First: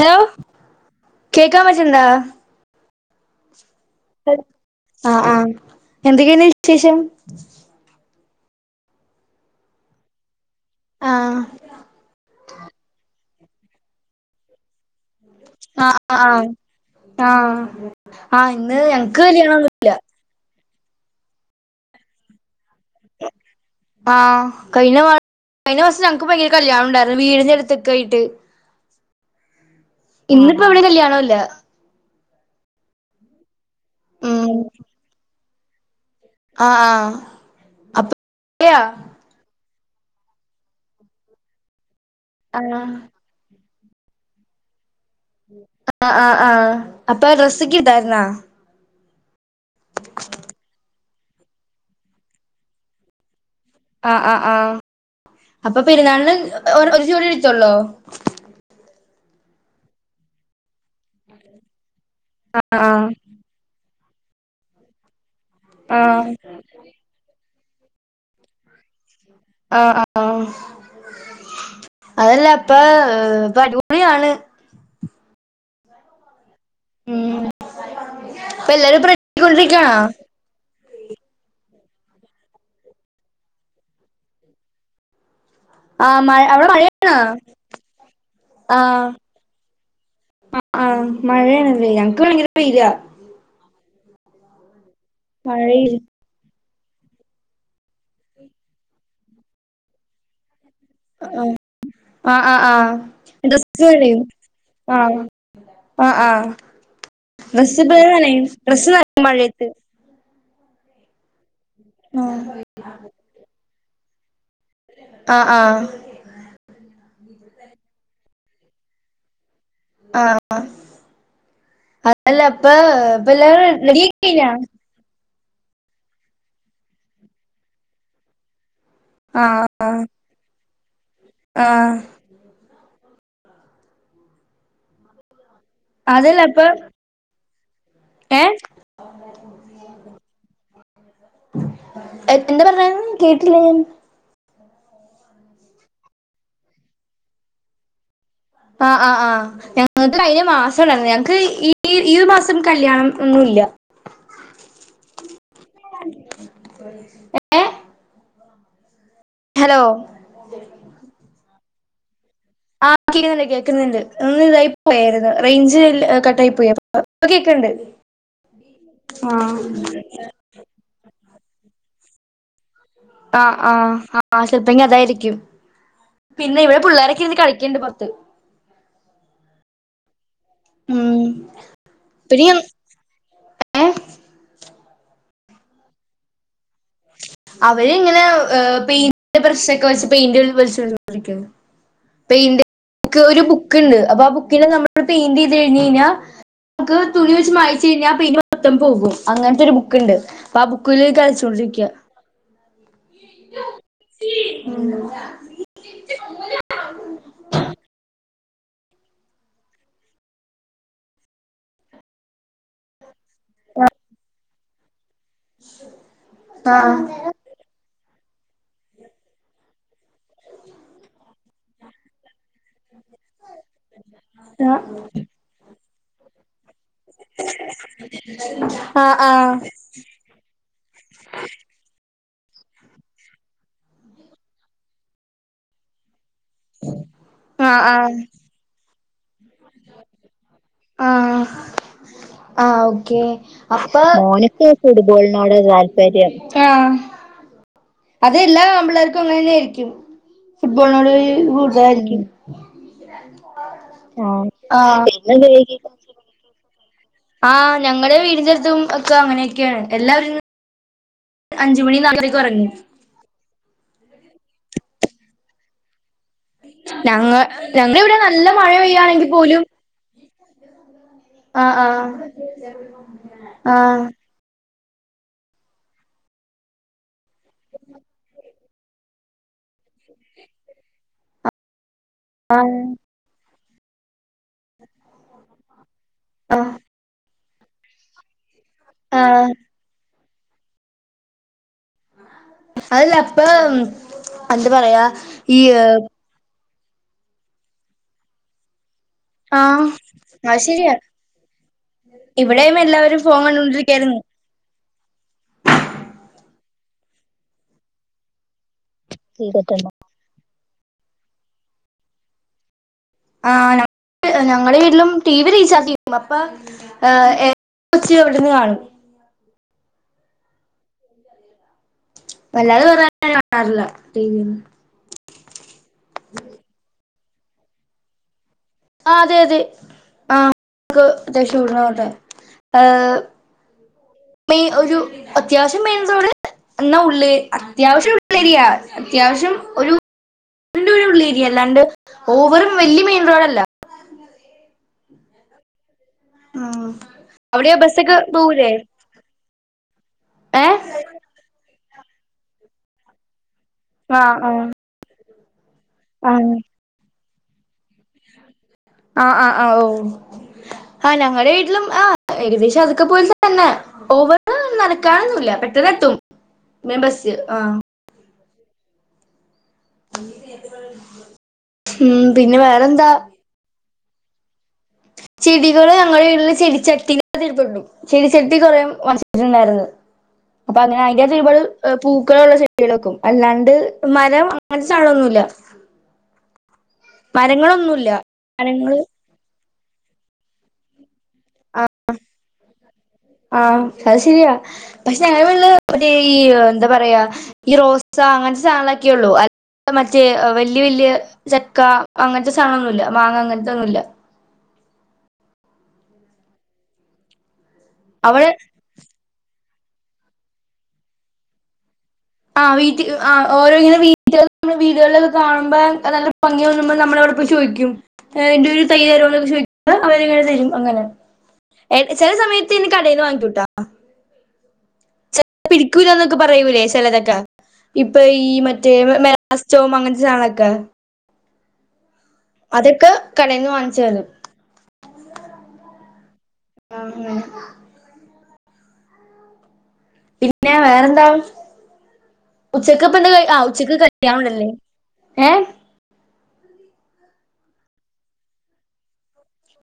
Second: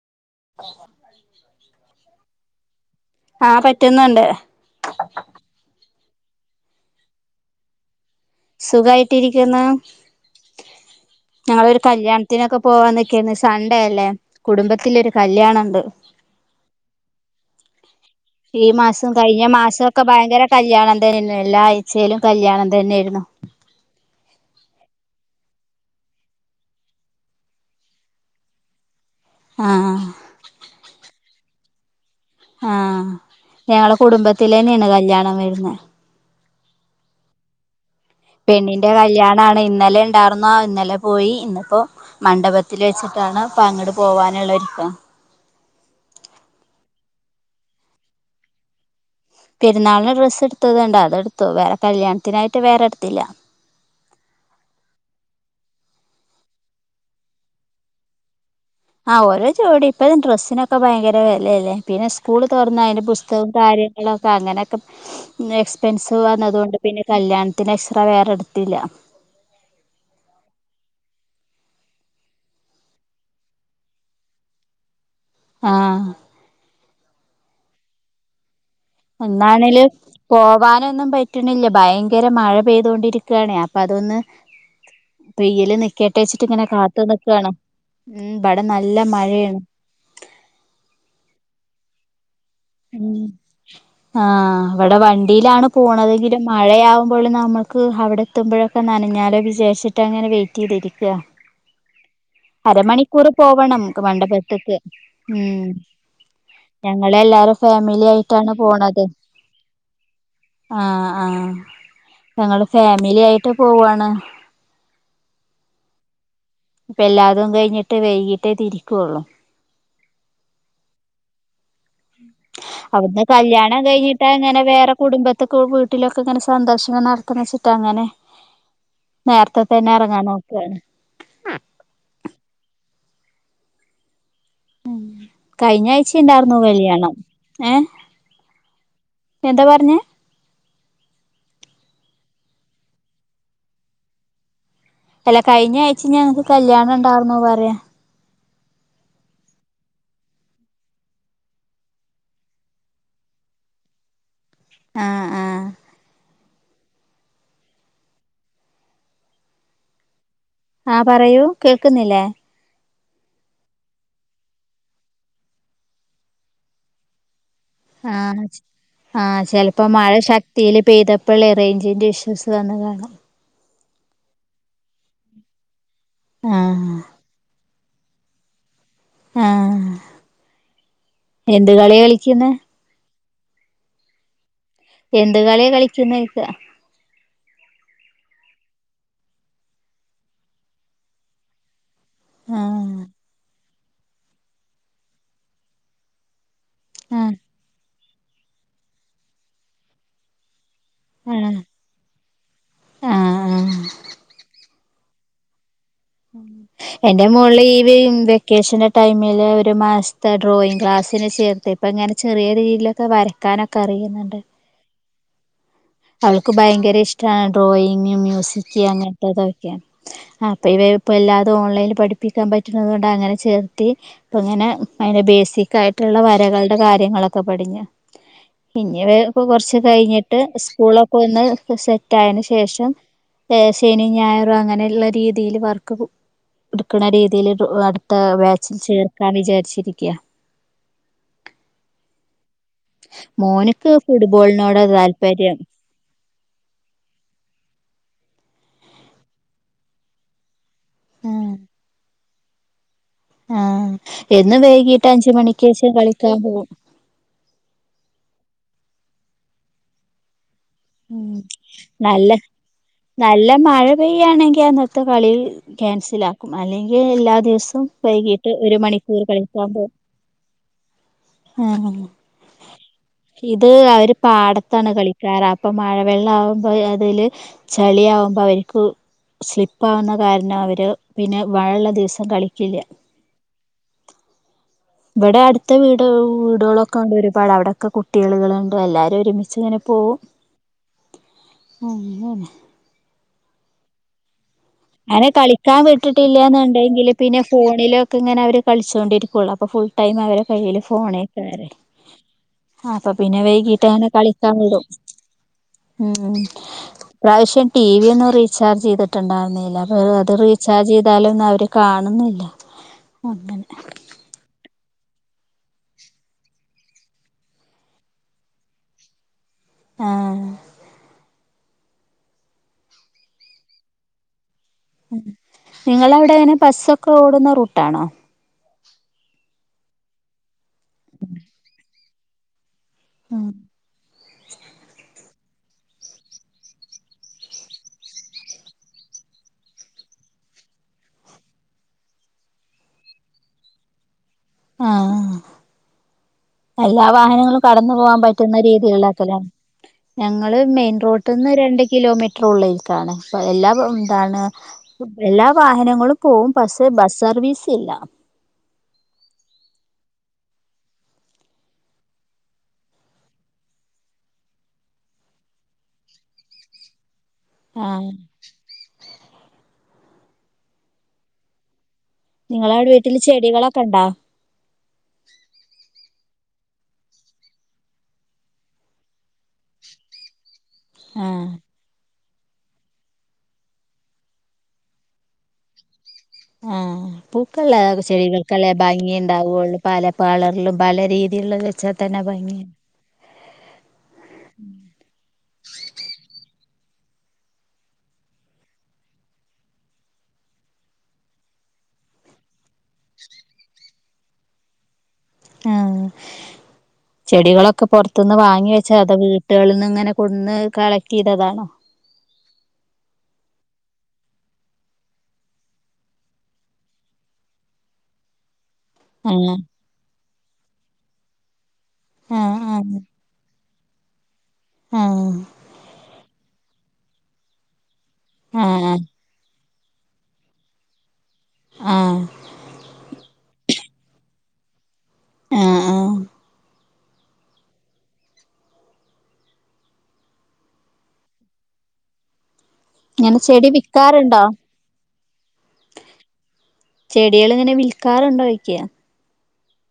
Hello കേക്കാൻ പറ്റ്ണ്ടാ ആ പറ്റ ആ ആ എന്തൊക്കെണ്ട് വിശേഷം സുഖയിട്ടിരിക്കുന്ന് ആഹ് ഞങ്ങളൊരു കല്യാണത്തിനൊക്കെ പോവാൻ നിൽക്കെന് സൺഡേ അല്ലേ കുടുംബത്തിലോരു ആ ആ ആ ഈ മാസോം കഴിഞ്ഞ മാസോംക്കെ ഭയങ്കര കല്യാണം തന്നെ എല്ലാ ആഴ്ചയിലും കല്യാണം തന്നെയായിരുന്നു ആ കഴിഞ്ഞ മാ കഴിഞ്ഞ മാസം ഞങ്ങക്ക് ഭയങ്കര കല്യാണം ഉണ്ടായിരുന്നു വീടിന്റെ അടുത്തൊക്കെയിട്ട് ആഹ് ഇന്നിപ്പോ ഇവിടെ കല്യാണം ഇല്ല ആ ഞങ്ങളെ കുടുംബത്തിലെ ന്നെയാണ് കല്യാണം വരുന്ന ന ആ ആ അപ്പ പെണ്ണിന്റെ കല്യാണാണ് ഇന്ന് ഇന്നലെ ണ്ടാർന്നാ ആ ഇന്നലെ പോയി ഇന്നിപ്പോ ആഹ് മണ്ഡപത്തിൽ വെച്ചിട്ടാണ് പ്പ അങ്ങട് പോവാനുള്ളൊരുക്കാ ങാ ങാ ങാ അപ്പൊ രസിക്ക് ഇതായിരുന്നാ പെരുനാളിന് ഡ്രസ് എടുത്തതൊണ്ട് അതെടു വേറെ കല്യാണത്തിനായിട്ട് വേറെടുത്തില്ല ങാ ങാ ങാ അപ്പൊ പെരുന്നാളിന് ഒരു ജോടി എടുത്തോള്ളോ ആ ഓരോ ജോടി ഇപ്പഴും ഡ്രസിനൊക്കെ ഒക്കെ ഭയങ്കര വെലേല്ലേ പിന്നെ സ്കൂള് ആഹ് തൊറന്നാ അതിൻറെ ആഹ് പുസ്തകോം കാര്യം ന്താപ്പങ്ങനക്ക നന്നെ ആഹ് എക്സ്പെൻസീവ്വാന്നതുകൊണ്ട് പിന്നെ കല്യാണ പത്തിന് എക്സറേ വേറെ എടുത്തില്ല ങാ ങാ അതല്ല ഇപ്പൊ അടിപൊളിയാണ് ആ ഉം ഇപ്പ എല്ലാരും ഇപ്പ എന്നാണേലും റെഡിയായിക്കൊണ്ടിരിക്കാണോ പോവാനൊന്നും പറ്റ്‌ണില്ല ഭയങ്കര മഴ പെയ്തൊണ്ടിരിക്കാണ് അപ്പൊ അതൊന്ന് പെയ്യല് ആ മഴ നിക്കട്ടെച്ചിട്ട് ഇങ്ങനെ അവടെ കാത്തു മഴയാണോ നിക്കാണ് ഉം ഇവിടെ നല്ല മഴയാണ് [unintelligible] ഇപ്പം ഇല്ല ആഹ ഇവിടെ വണ്ടിയിലാണ് മഴയില്ല പോണതെങ്കിലും മഴയാകുമ്പോള് നമുക്ക് അവിടെ എത്തുമ്പോഴൊക്കെ നനഞ്ഞാലോ വിചാരിച്ചിട്ടാണ് അങ്ങനെ വെയും [unintelligible] തിരിക്ക്യ ആഹ് ആഹ് ആഹ് അരമണിക്കൂർ പോവണം ഡ്രസ്സ് നമുക്ക് നനയും മഡപത്തക്ക് ആഹ് ഉം ആഹ് ആഹ് ഞങ്ങളെ എല്ലാരും [unintelligible] നനയും തന്നെ ഡ്രസ്സ്‌ നനയും മഴയത്ത് ആ ആ ആഹ് ഞങ്ങള് ഫാമിലി ആയിട്ട് പോവാണ് ആ ആ ഞ്ഞിട്ട് വൈകിട്ടേ തിരിക്കോള്ളൂ ആ അല്ല അപ്പ അവിടുന്ന് ഇപ്പ എല്ലാരും റെഡിയായി കഴിഞ്ഞോ ത്തക്കും വീട്ടിലൊക്കെ ഇങ്ങനെ സന്ദർശന നടത്തണന്നേച്ചിട്ടങ്ങനെ നേരത്തെ തന്നെ ഇറങ്ങാൻ നോക്കാണ് ആ ഉം കഴിഞ്ഞ ആഴ്ച അതല്ല ഇണ്ടായിരുന്നു ഇപ്പ കല്യാണം ഏ ഏഹ് എന്താ പറഞ്ഞേ എ എന്താ പറഞ്ഞേ കേട്ടില്ല ഞാൻ അല്ല കഴിഞ്ഞ ആഴ്ച ഞങ്ങക്ക് കല്യാണം ഉണ്ടായിർന്നു പറയാ ആ ആ ആ ഞങ്ങക്ക് കഴിഞ്ഞമാസം ഉണ്ടായിരുന്നു ഞങ്ങക്ക് ഈ ഒരുമാസം കല്യാണം ഒന്നൂല്ല ആ ആ ഏ ഹലോ ആ പറയൂ കേൾക്ക്ന്നില്ലേ ആ കേക്ക്ന്ന്ണ്ട് കേൾക്ക്ന്ന്ണ്ട് ഒന്ന് ഇതായി പോയായിരുന്നു റേഞ്ച് കട്ടായി പോയപ്പോ ഒക്കെ ആ ആ ചിലപ്പോ ആഹ് മഴ ശക്തിയിൽ പെയ്തപ പ്പളെ റേഞ്ചിന്റെഇഷ്യൂസ് വന്നതാ ആ ആ ആ ചെലപ്പങ്കി അതായിരിക്കും പിന്നെ ഇവിടെ പിള്ളോരൊക്കെ ഇന്ന് കളിക്കണ്ട് പത്ത് ആ ഉം എന്ത് കളി കളിക്കുന്ന ഏ എന്ത് കളിയ കളിക്കുന്ന യ്ച്ച അവര് ഇങ്ങനെ പെയിന്റിന്റെ ബ്രഷ്യൊക്കെ വെച്ചു പെയിന്റ് വലിച്ചരിക്ക പെയിന്റ് ആഹ് ക്ക് ഒരു ബുക്ക് ബുക്കുണ്ട് അപ്പൊ ആ ബുക്കിനെ നമ്മൾ പെയിന്റ് ചെയ്ത് കഴിഞ് കഴിഞ്ഞാൽ ബുക്ക് തുണി ആഹ് വെച്ച് മായിച് പിന്നെ ആ പെയിന്റ് മൊത്തം പോകും അങ്ങനത്തെ ഒരു ബുക്കുണ്ട് ഇപ്പ ആ ബുക്കിൽ കളിച്ചു ആഹ് കൊണ്ടിരിക്ക ക്കെ ആഹ് ആഹ് ന്താ എന്റെ മോളിവിണ്ട് വെക്കേഷന്റെ ടൈമില് ഒരു മാസത്തെ ഡ്രോയിങ്ങ് ക്ലാസ്സിന് ചേർത്ത് ഇപ്പ ഇങ്ങനെ ചെറിയ രീതിയിലൊക്കെ വരക്കാനൊക്കെ അറിയുന്നിണ്ട് അവൾക്ക് ആ ഭയങ്കര ഇഷ്ടമാണ് ഡ്രോയിങ് മ്യൂ അങ്ങനത്തതൊക്കെ ആ അപ്പൊ ഇവ ഇപ്പ എല്ലാ ഓൺലൈനിൽ പഠിപ്പിക്കാൻപറ്റും മൂഡ് അങ്ങനെ ചേർത്തി ഇപ്പ ഇങ്ങനെ അതിറെ ബേസിക്കായിയി കിള വരകൾ കാര്യങ്ങളൊക്കെ പടിഞ് ഇനി ആ ആഹ് കുറച്ച് കഴിഞ്ഞിട്ട് [unintelligible] സ്കൂളിൽ പോയ്‌ ഇന്ന് സെറ്റായിന് ശേഷം ശനിം ഞായറും അങ്ങനെയുള്ള രീതിയില് വർക്ക് എടുക്കണ രീതിൽ ആഹ് അടുത്ത വേച്ചിൽ ചേ കാ വിചാരിച്ചിരിക്ക്യാ ആ ഓക്കേ അപ്പ ഒനുക്ക് ഫുട്‌ബോളിനോടാ താല്പര്യം താല്പര്യം ആ അതെല്ലാ ആൺ പിള്ളേർക്കും അങ്ങനന്നെ ആയിരിക്കും ഫുട്ബോളിനോട് കൂടുതലായിരിക്കും ആഹ് എന്നും ആഹ് വൈകിട്ട് പിന്നെ അഞ്ച് മണിക്ക് വൈകി ശേഷം കളിക്കാൻ പുവ്വും ആഹ് ഞങ്ങളെ വീടിൻ്റെര്ത്തും ഒക്കെ അങ്ങനെയൊക്കെയാണ് എല്ലാവരും ഉം അഞ്ച് മണി നല്ല നാലരക്ക് ഉറങ്ങും നല്ല മഴ പെയ് ക്കെ ആണെങ്കി അന്നത്തെ കളി ക്യാൻസൽ ആ അല്ലെങ്കിൽ ഞങ്ങ എല്ലാ ദിവസും ഞങ്ങടെ ഇവിടെ നല്ല വൈകിട്ട് മഴ ഒരു മണിക്കൂർ പെയ്യാണെങ്കിൽ പോലും കളിക്കാൻ പോവും ആ ആഹ് ആഹ് ഇത് ആഹ് അവര് പാട ത്താണ് കളിക്കാറ ഇപ്പൊ മഴ വെള്ളം ആവുമ്പോ അതില് ചളിയാവുമ്പ അവര് ക്ക് സ്ലിപ്പാവുന്ന കാരണം അവര് പിന്നെ മഴ ഇള്ള ദിവസ കളിക്കില്ല്യ ഇവിടെ അട്ത്ത വീ [unintelligible] ആഹ് വീടുകളൊക്കെ [unintelligible] വരും ഇപ്പളവിടെക്കെ കുട്ടികള്കളാണ് ഇപ്പൊ എല്ലാരും ആഹ് ഒരുമിച്ച് ഇങ്ങനെ പോവും അങ്ങനെ ഇപ്പം അവനെ കളിക്കാൻ വിട്ടിട്ടില്ല്യാന്ന് ണ്ടെങ്കില് പിന്നെ ഫോണിലൊക്കെ ഇങ്ങനെ അവര് കളിച്ച് ച്ചോണ്ടിരിക്കുള്ളൂ അപ്പൊ ഫുൾ ആഹ് ടൈം അവരെ അത് കയ്യില് ശരിയാ ഫോണേക്കാരേ ഇവിടെയും അപ്പൊ എല്ലാവരും പിന്നെ ഫോൺ വൈകീട്ട് അവനെ കണ്ടോണ്ടിരിക്കായിരുന്നു കളിക്കാൻ വിടും. ഉം ഇ പ്രാവശ്യം ടി വി ഒന്നും റീചാർജ് ചെയ്തിട്ടുണ്ടാർന്നീ അത് റീചാർജ് ചെയ്താലൊന്നും അവര് കാണുന്നില്ല അങ്ങനെ ആഹ് [unintelligible] ഞങ്ങള വീട്ടിലും ടി വി റീച്ച് [unintelligible] അപ്പ [unintelligible] കൊച്ച് ഇവിടന്ന് കാണും ആഹ് വല്ലാതെ [unintelligible] കാണാറില്ല ടീവി ഒന്നും നിങ്ങളവിടെ അയ്ന് ബസ്സൊ ക്കോടുന്ന റൂട്ടാണോ? ആഹ് അതെ തെ ആഹ് [unintelligible] ഏഹ് ഉം മെയി ഒരു അത്യാവശ്യം മെയിൻ റോഡ് എന്നാ ഉള്ളേ അത്യാവശ്യം ഉള്ളേരിയാണ്. അത്യാവശ്യം ഒരു [unintelligible] ഉള്ളേരിയ അല്ലാണ്ട് ഓവറ് വല്യ മെയിൻ റോഡല്ല. ആഹ് ഉം എല്ലാ വാഹനങ്ങളും അവിടെയോ കടന്നു ബസ്സൊക്കെ പോവാൻ പറ്റുന്ന പോവൂലേ രീതിള്ളക്കലാണ്. ഞങ്ങള് ഏ മെയിൻ റോട്ന്ന് രണ്ടി കിലോമീറ്റർ ഉള്ളേക്കാണ് അപ്പോ എല്ലാ ആഹ് പ്പംന്താണ് ആഹ് എല്ലാം വാഹനങ്ങളും ആഹ് പോകും പസ്സേ ബസ്സ് സർവീസ് ഇല്ല ആ ആ ആ ഓ ആഹ് ഞങ്ങടെ വീട്ടിലും ആ ഏകദേശം അതൊക്കെ പോലെത്തന്നെ ഓവർ നടക്കാനൊന്നൂല്ല പെട്ടെന്ന് എത്തും മെബസ്സ് ആ ആഹ് ഉം പിന്നെ വേറെന്താ ക്കെണ്ടാ ചെടികള് ഞങ്ങളുടെ വീട്ടില് ചെടിച്ചട്ടിരിപ്പുണ്ട് ചെടിച്ചട്ടി കുറെ വാങ്ങിച്ചിട്ടുണ്ടായിരുന്നു അപ്പൊങ്ങനെ അതിനകത്ത് ആഹ് പാട് പൂ പൂക്കളുള്ള ചെടികള് വെക്കും അല്ലാണ്ട് മരം അങ്ങനത്തെ സാധനമൊന്നുമില്ല ആഹ് പൂക്കളുള്ള മരങ്ങളൊന്നുമില്ല ചെടികൾക്കല്ലേ മരങ്ങള് ഭംഗിയുണ്ടാവൊള്ളൂ പല കളറിലും പല രീതിയി ആ ആ അത് ശരിയാ പക്ഷെ ഞങ്ങടെ വീട്ടില് മറ്റേ എന്താ പറയാ ഈ റോസ അങ്ങനത്തെ സാധനങ്ങളൊക്കെയുള്ളൂ അ മറ്റേ വലിയ വല്യ ചക്ക അങ്ങനത്തെ സാധനങ്ങളൊന്നുമില്ല മാങ്ങ അങ്ങനത്തെ ഒന്നുംമില്ല ആ ചെടികളൊ ക്കെ പൊറത്തുന്ന് അവിടെ വാങ്ങി വെച്ചാ അത് വീട്ടി എവിടുന്നെങ്ങനെ കൊന്ന് കളക്റ്റ് ചെയ്തതാണോ ആ വീട്ടി ആ ഓരോ ഇങ്ങനെ വീട്ടി ചെല വീടുകളിലൊക്കെ കാണുമ്പോ നല്ല ഭംഗി തോന്നുമ്പോ നമ്മള അവിടെ പോയി ചോദിക്കും എന്റെ ഒരു തൈ തരോന്ന് ആഹ് ചോദിക്കുമ്പോ അവര് തൈ [unintelligible] തരും അങ്ങനെ ചെല ആഹ് സമയത്ത് ഇനി കടേന്ന് വാങ്ങികൂട്ടോ അ ആ പിടിക്കൂലാന്നൊക്കെ പ് പറയൂലേ ചെലരക്ക ഇപ്പൊ ഈ മറ്റേ ആഹ് മമേ അസ്റ്റവും അങ്ങനത്തെ ഷാളൊക്കെ ആ അതൊക്ക് കടേന്ന് വാങ്ങിച്ചാലും അ ആ ആന്നെ പിന്നെ വേറെന്താണ് ഉച്ചക്ക്പ്പ ന്താ ഇങ്ങനെ കഴി ആ ചെടി ഉച്ചക്ക് വിക്കാറുണ്ടോ ക്രട്ടിയാവ്ണല്ലേ ഏ ചെടികള് ഇങ്ങനെ വിൽക്കാറുണ്ടോയ്ക്ക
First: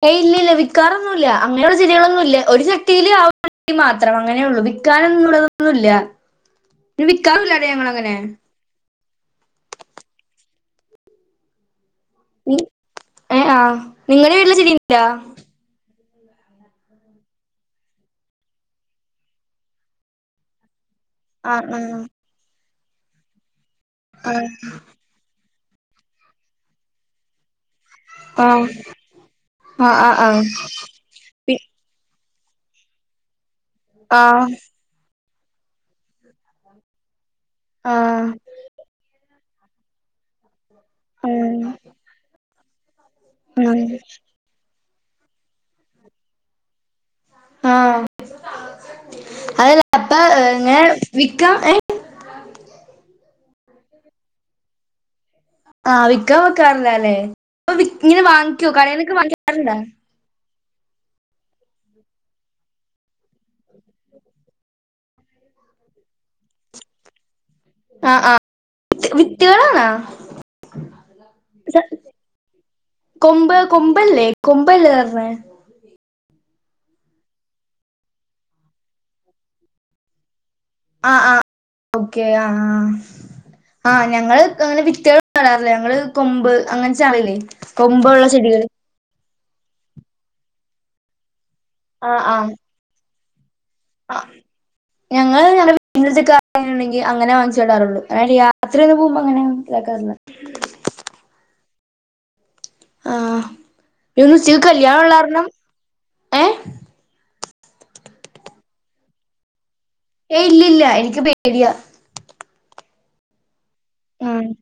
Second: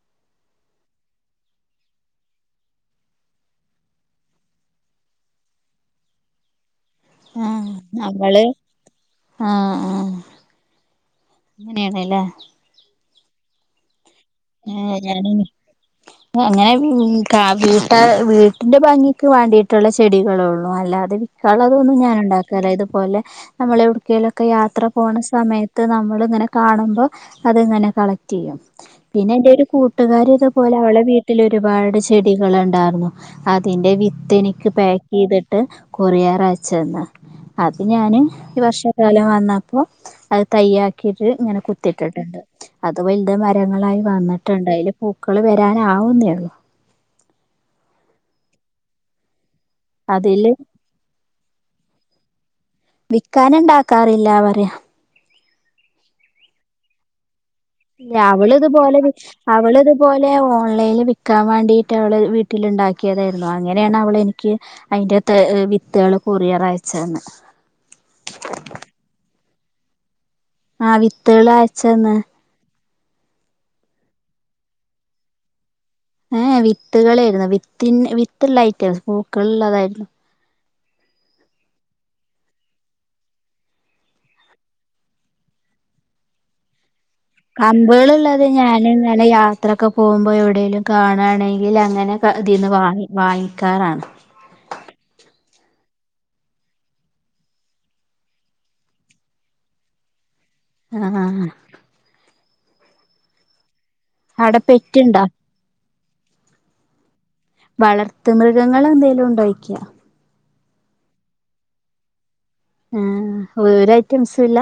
ഏയ് ഇല്ല ഇല്ല വിക്കാറൊന്നുല്ല അങ്ങനെയുള്ള ചെടികളൊന്നും ഇല്ല ഒരു ചട്ടിയില് ആവി മാത്രം അങ്ങനെള്ളു വിക്കാനൊന്നുള്ളതൊന്നുല്ല രു വിക്കാറൂഇല്ല ആഹ് ഞങ്ങളങ്ങനെ നമ്മള് അങ്ങനെ യേണല്ലേ എ ആഹ് നിങ്ങളെ വീട്ടിലെ ചെടി വിറ്റ ഞാനിനി അങ്ങനെ [unintelligible] വീട്ടിന്റെ ഭംഗിക്ക് വേണ്ടിയിട്ടുള്ള ചെടികളൊള്ളൂ അല്ലാത് ത് ആ വിക്കാളതൊന്നും ആ ഞാനുണ്ടാക്കാറില്ല അത് പോലെ ഹ് നമ്മളെവ്ട്ക്കേയിലൊക്കെ യാത്ര പോണ സമയ ത്ത് നമ്മള് ഇങ്ങനെ കാണുമ്പോ ഹ് അത് ത്ങ്ങനെ ആ കളക്റ്റിയ്യും പിന്നെ ന്റൊരു ആ ആ ആ കൂട്ടുകാരിതുപോലെ അവളെ വീട്ടിലൊരുപാട് ചെ ചെടികളുണ്ടാര്ന്നു അതിന്റെ ആ വിത്തെനിക്ക് പേ ഇതിട്ട് കൊറിയാറച്ചന്ന് അത് ഞാന് ആ ഒരു വർഷകാലം വന്ന പ്പൊ അത്‌ തൈയാക്കിട്ട് ആ ആ ഇങ്ങനെ കുത്തിട്ടട്ടണ്ട് ത് വൽത് മരങ്ങളായ് ട്ടുണ്ട് അയില് പൂക്കള് വരാനാവുന്നേള്ളു ആ അതില് ഏഹ് വിക്കാനെണ്ടാക്കാറില്ല പറയ ആ വിക്കാ വെക്കാറില്ലാല്ലേ അപ്പൊ ഇങ്ങനെ രാവള് വാങ്ങിക്കോ ഇതുപോലെ കടയിലൊക്കെ വാങ്ങിക്കാറുണ്ടോ അവള് ഇതുപോലെഓ ഓൺലൈനിൽ വിക്കാൻ വേണ്ടിട്ട് അവള് വീട്ടില ഇണ്ടാക്കിയതായിരുന്നു അങ്ങനെയാണ് അവളെനിക്ക് അതിന്റെ ത് വിത്തുകള് കുറിയാറാഴ്ചന്ന് ആഹ് ആഹ് [unintelligible] ആ വിത്തകള് അയച്ചെന്ന കൊമ്പ് കൊമ്പല്ലേ കൊമ്പല്ലേ [unintelligible] ഏ വിത്തുകളെ ആയിരന്നു വിത്തിൻ വിത്തിള്ള ഐറ്റംസ് പൂക്കളിള്ളതായിരുന്നു ആ ആ ഓക്കെ ആ ആ് ആ ഞങ്ങള് അങ്ങനെ വിത്ത കാടാറില്ല ഞങ്ങള് കൊമ്പ് അങ്ങന കമ്പുകളില്ലാതെ ഞാനങ്ങെനെ യാ ത്രൊക്കെ പോഉമ്പൊ എവിടേലും കാണാണെ ൽ അങ്ങനെക്കെ ഇതിന്ന് വാങ്ങി വായി ആ ഞങ്ങൾ നിങ്ങത്തെയണ്ടെങ്കിൽ അങ്ങനെ വാങ്ങിച്ചിടാറുള്ളു അ രാത്രിയന്ന് പോകുമ്പോ അങ്ങനെ മനസിലാക്കാറുള്ളണ്ട് ആഹ ആഹ ഇന്നും അവിടെ സീക്കല്ല പെറ്റ്ണ്ടോ ഉള്ളാരണം ഏഹ വളർത്ത മൃഗങ്ങൾ എന്തെലും ഉണ്ടോ യ്ക്ക ഏ ഇല്ലല്ല എനിക്ക് പേടിയാ ആഹ ഓ ഐറ്റംസ ഇല്ല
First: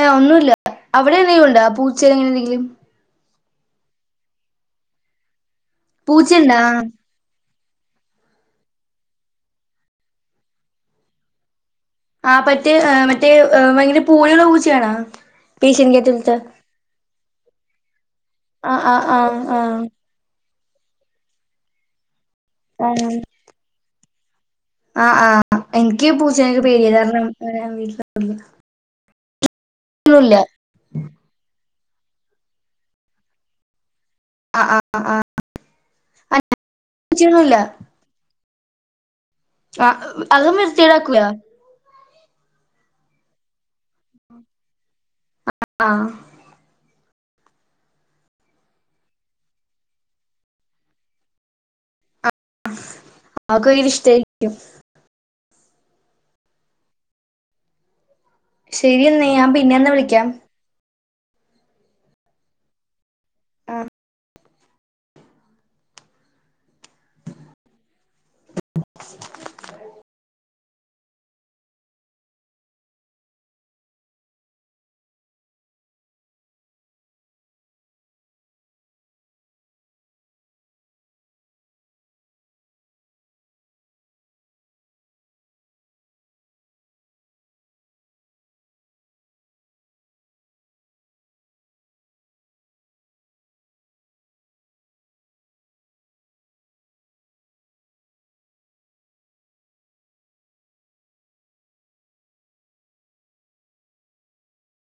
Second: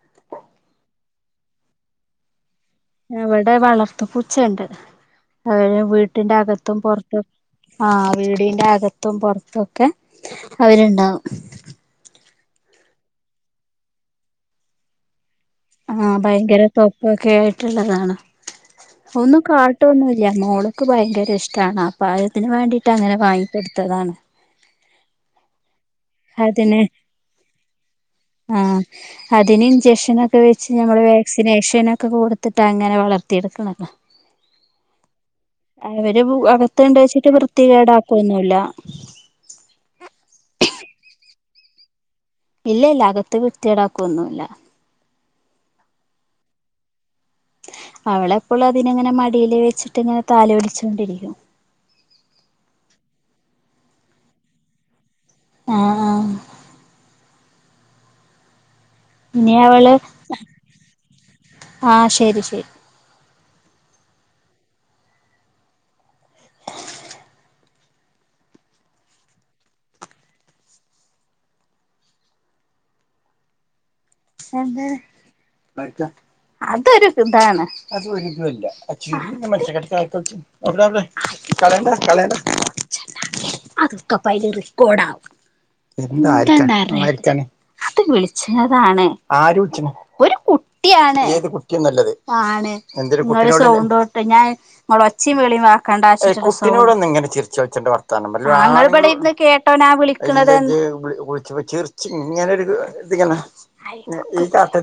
ഏഹ് ഒന്നുല്ല അവിടെ എന്തെിലുംണ്ട് ആ പൂച്ചയിൽ എങ്ങനെന്തെങ്കിലും അവിടെ വളർത്ത പൂച്ചുണ്ട് അ വീട്ടിന്റെ പൂച്ചണ്ടാ അകത്തും പുറത്ത ആഹ വീടിന്റെ അകത്തും പുൊറത്തും ഒക്കെ അവരുണ്ടാവും ആ മറ്റേ മറ്റേ ഭയങ്കര പൂണികള പൂച്ചിയണാ ആഹ ഭയങ്കര തൊപ്പൊക്കെ മറ്റുള്ളതാണ് ആഹ് ആഹ് ആഹ് ഒന്നും കാട്ടോ ആഹ് ഒന്നുംല്ല മോള് എക്ക് ഭയങ്കര ഇഷ്ടമാണ് അപ്പൾ അത് അതിനന് വേണ്ടിയിട്ട് അങ്ങനെ ആഹ് വാങ്ങിക്കെടുത്തതാണ് ആഹ് ആഹ് എനിക്ക് പൂച്ചക്ക് അതിന് പേര് കാരണം വീട്ടിലള്ള ആഹ് അതിന് ഇഞ്ചക്ഷനൊക്കെ വെച്ച് ഞങ്ങൾ വാക്സിനേഷൻ ഒറ്റ [unintelligible] കൊടുത്തിട്ട അങ്ങനെ വളർത്തിയെടുക്കണ. ആഹ് അവര് ആഹ് അകത്ത് കൊണ്ടെവെച്ചിട്ട് പൂച്ചയൊന്നുല്ല വൃത്തി കേടാക്കൊന്നുമില്ല. ആ അതും വൃത്തിക്കേടാക്കൂല്ല. ഇല്ല ഇല്ല അകത്ത് വൃത്തിക്കേണ്ടാക്കൊന്നുമില്ല. [unintelligible] ആഹ. അവളെപ്പോളും അതിനങ്ങനെ മടിൽ വെച്ചിട്ട് ഇങ്ങനെ താലൊലിച്ചുണ്ടിരിക്കും. അവക്ക് വയക്കര ഇഷ്ടായിരിക്കും. ആഹ ആഹ ശരിയെന്നേ ഞാൻ പിന്നെന്നാ വിളിക്കാം ആ ശരി ശരി [unintelligible] [unintelligible] [unintelligible]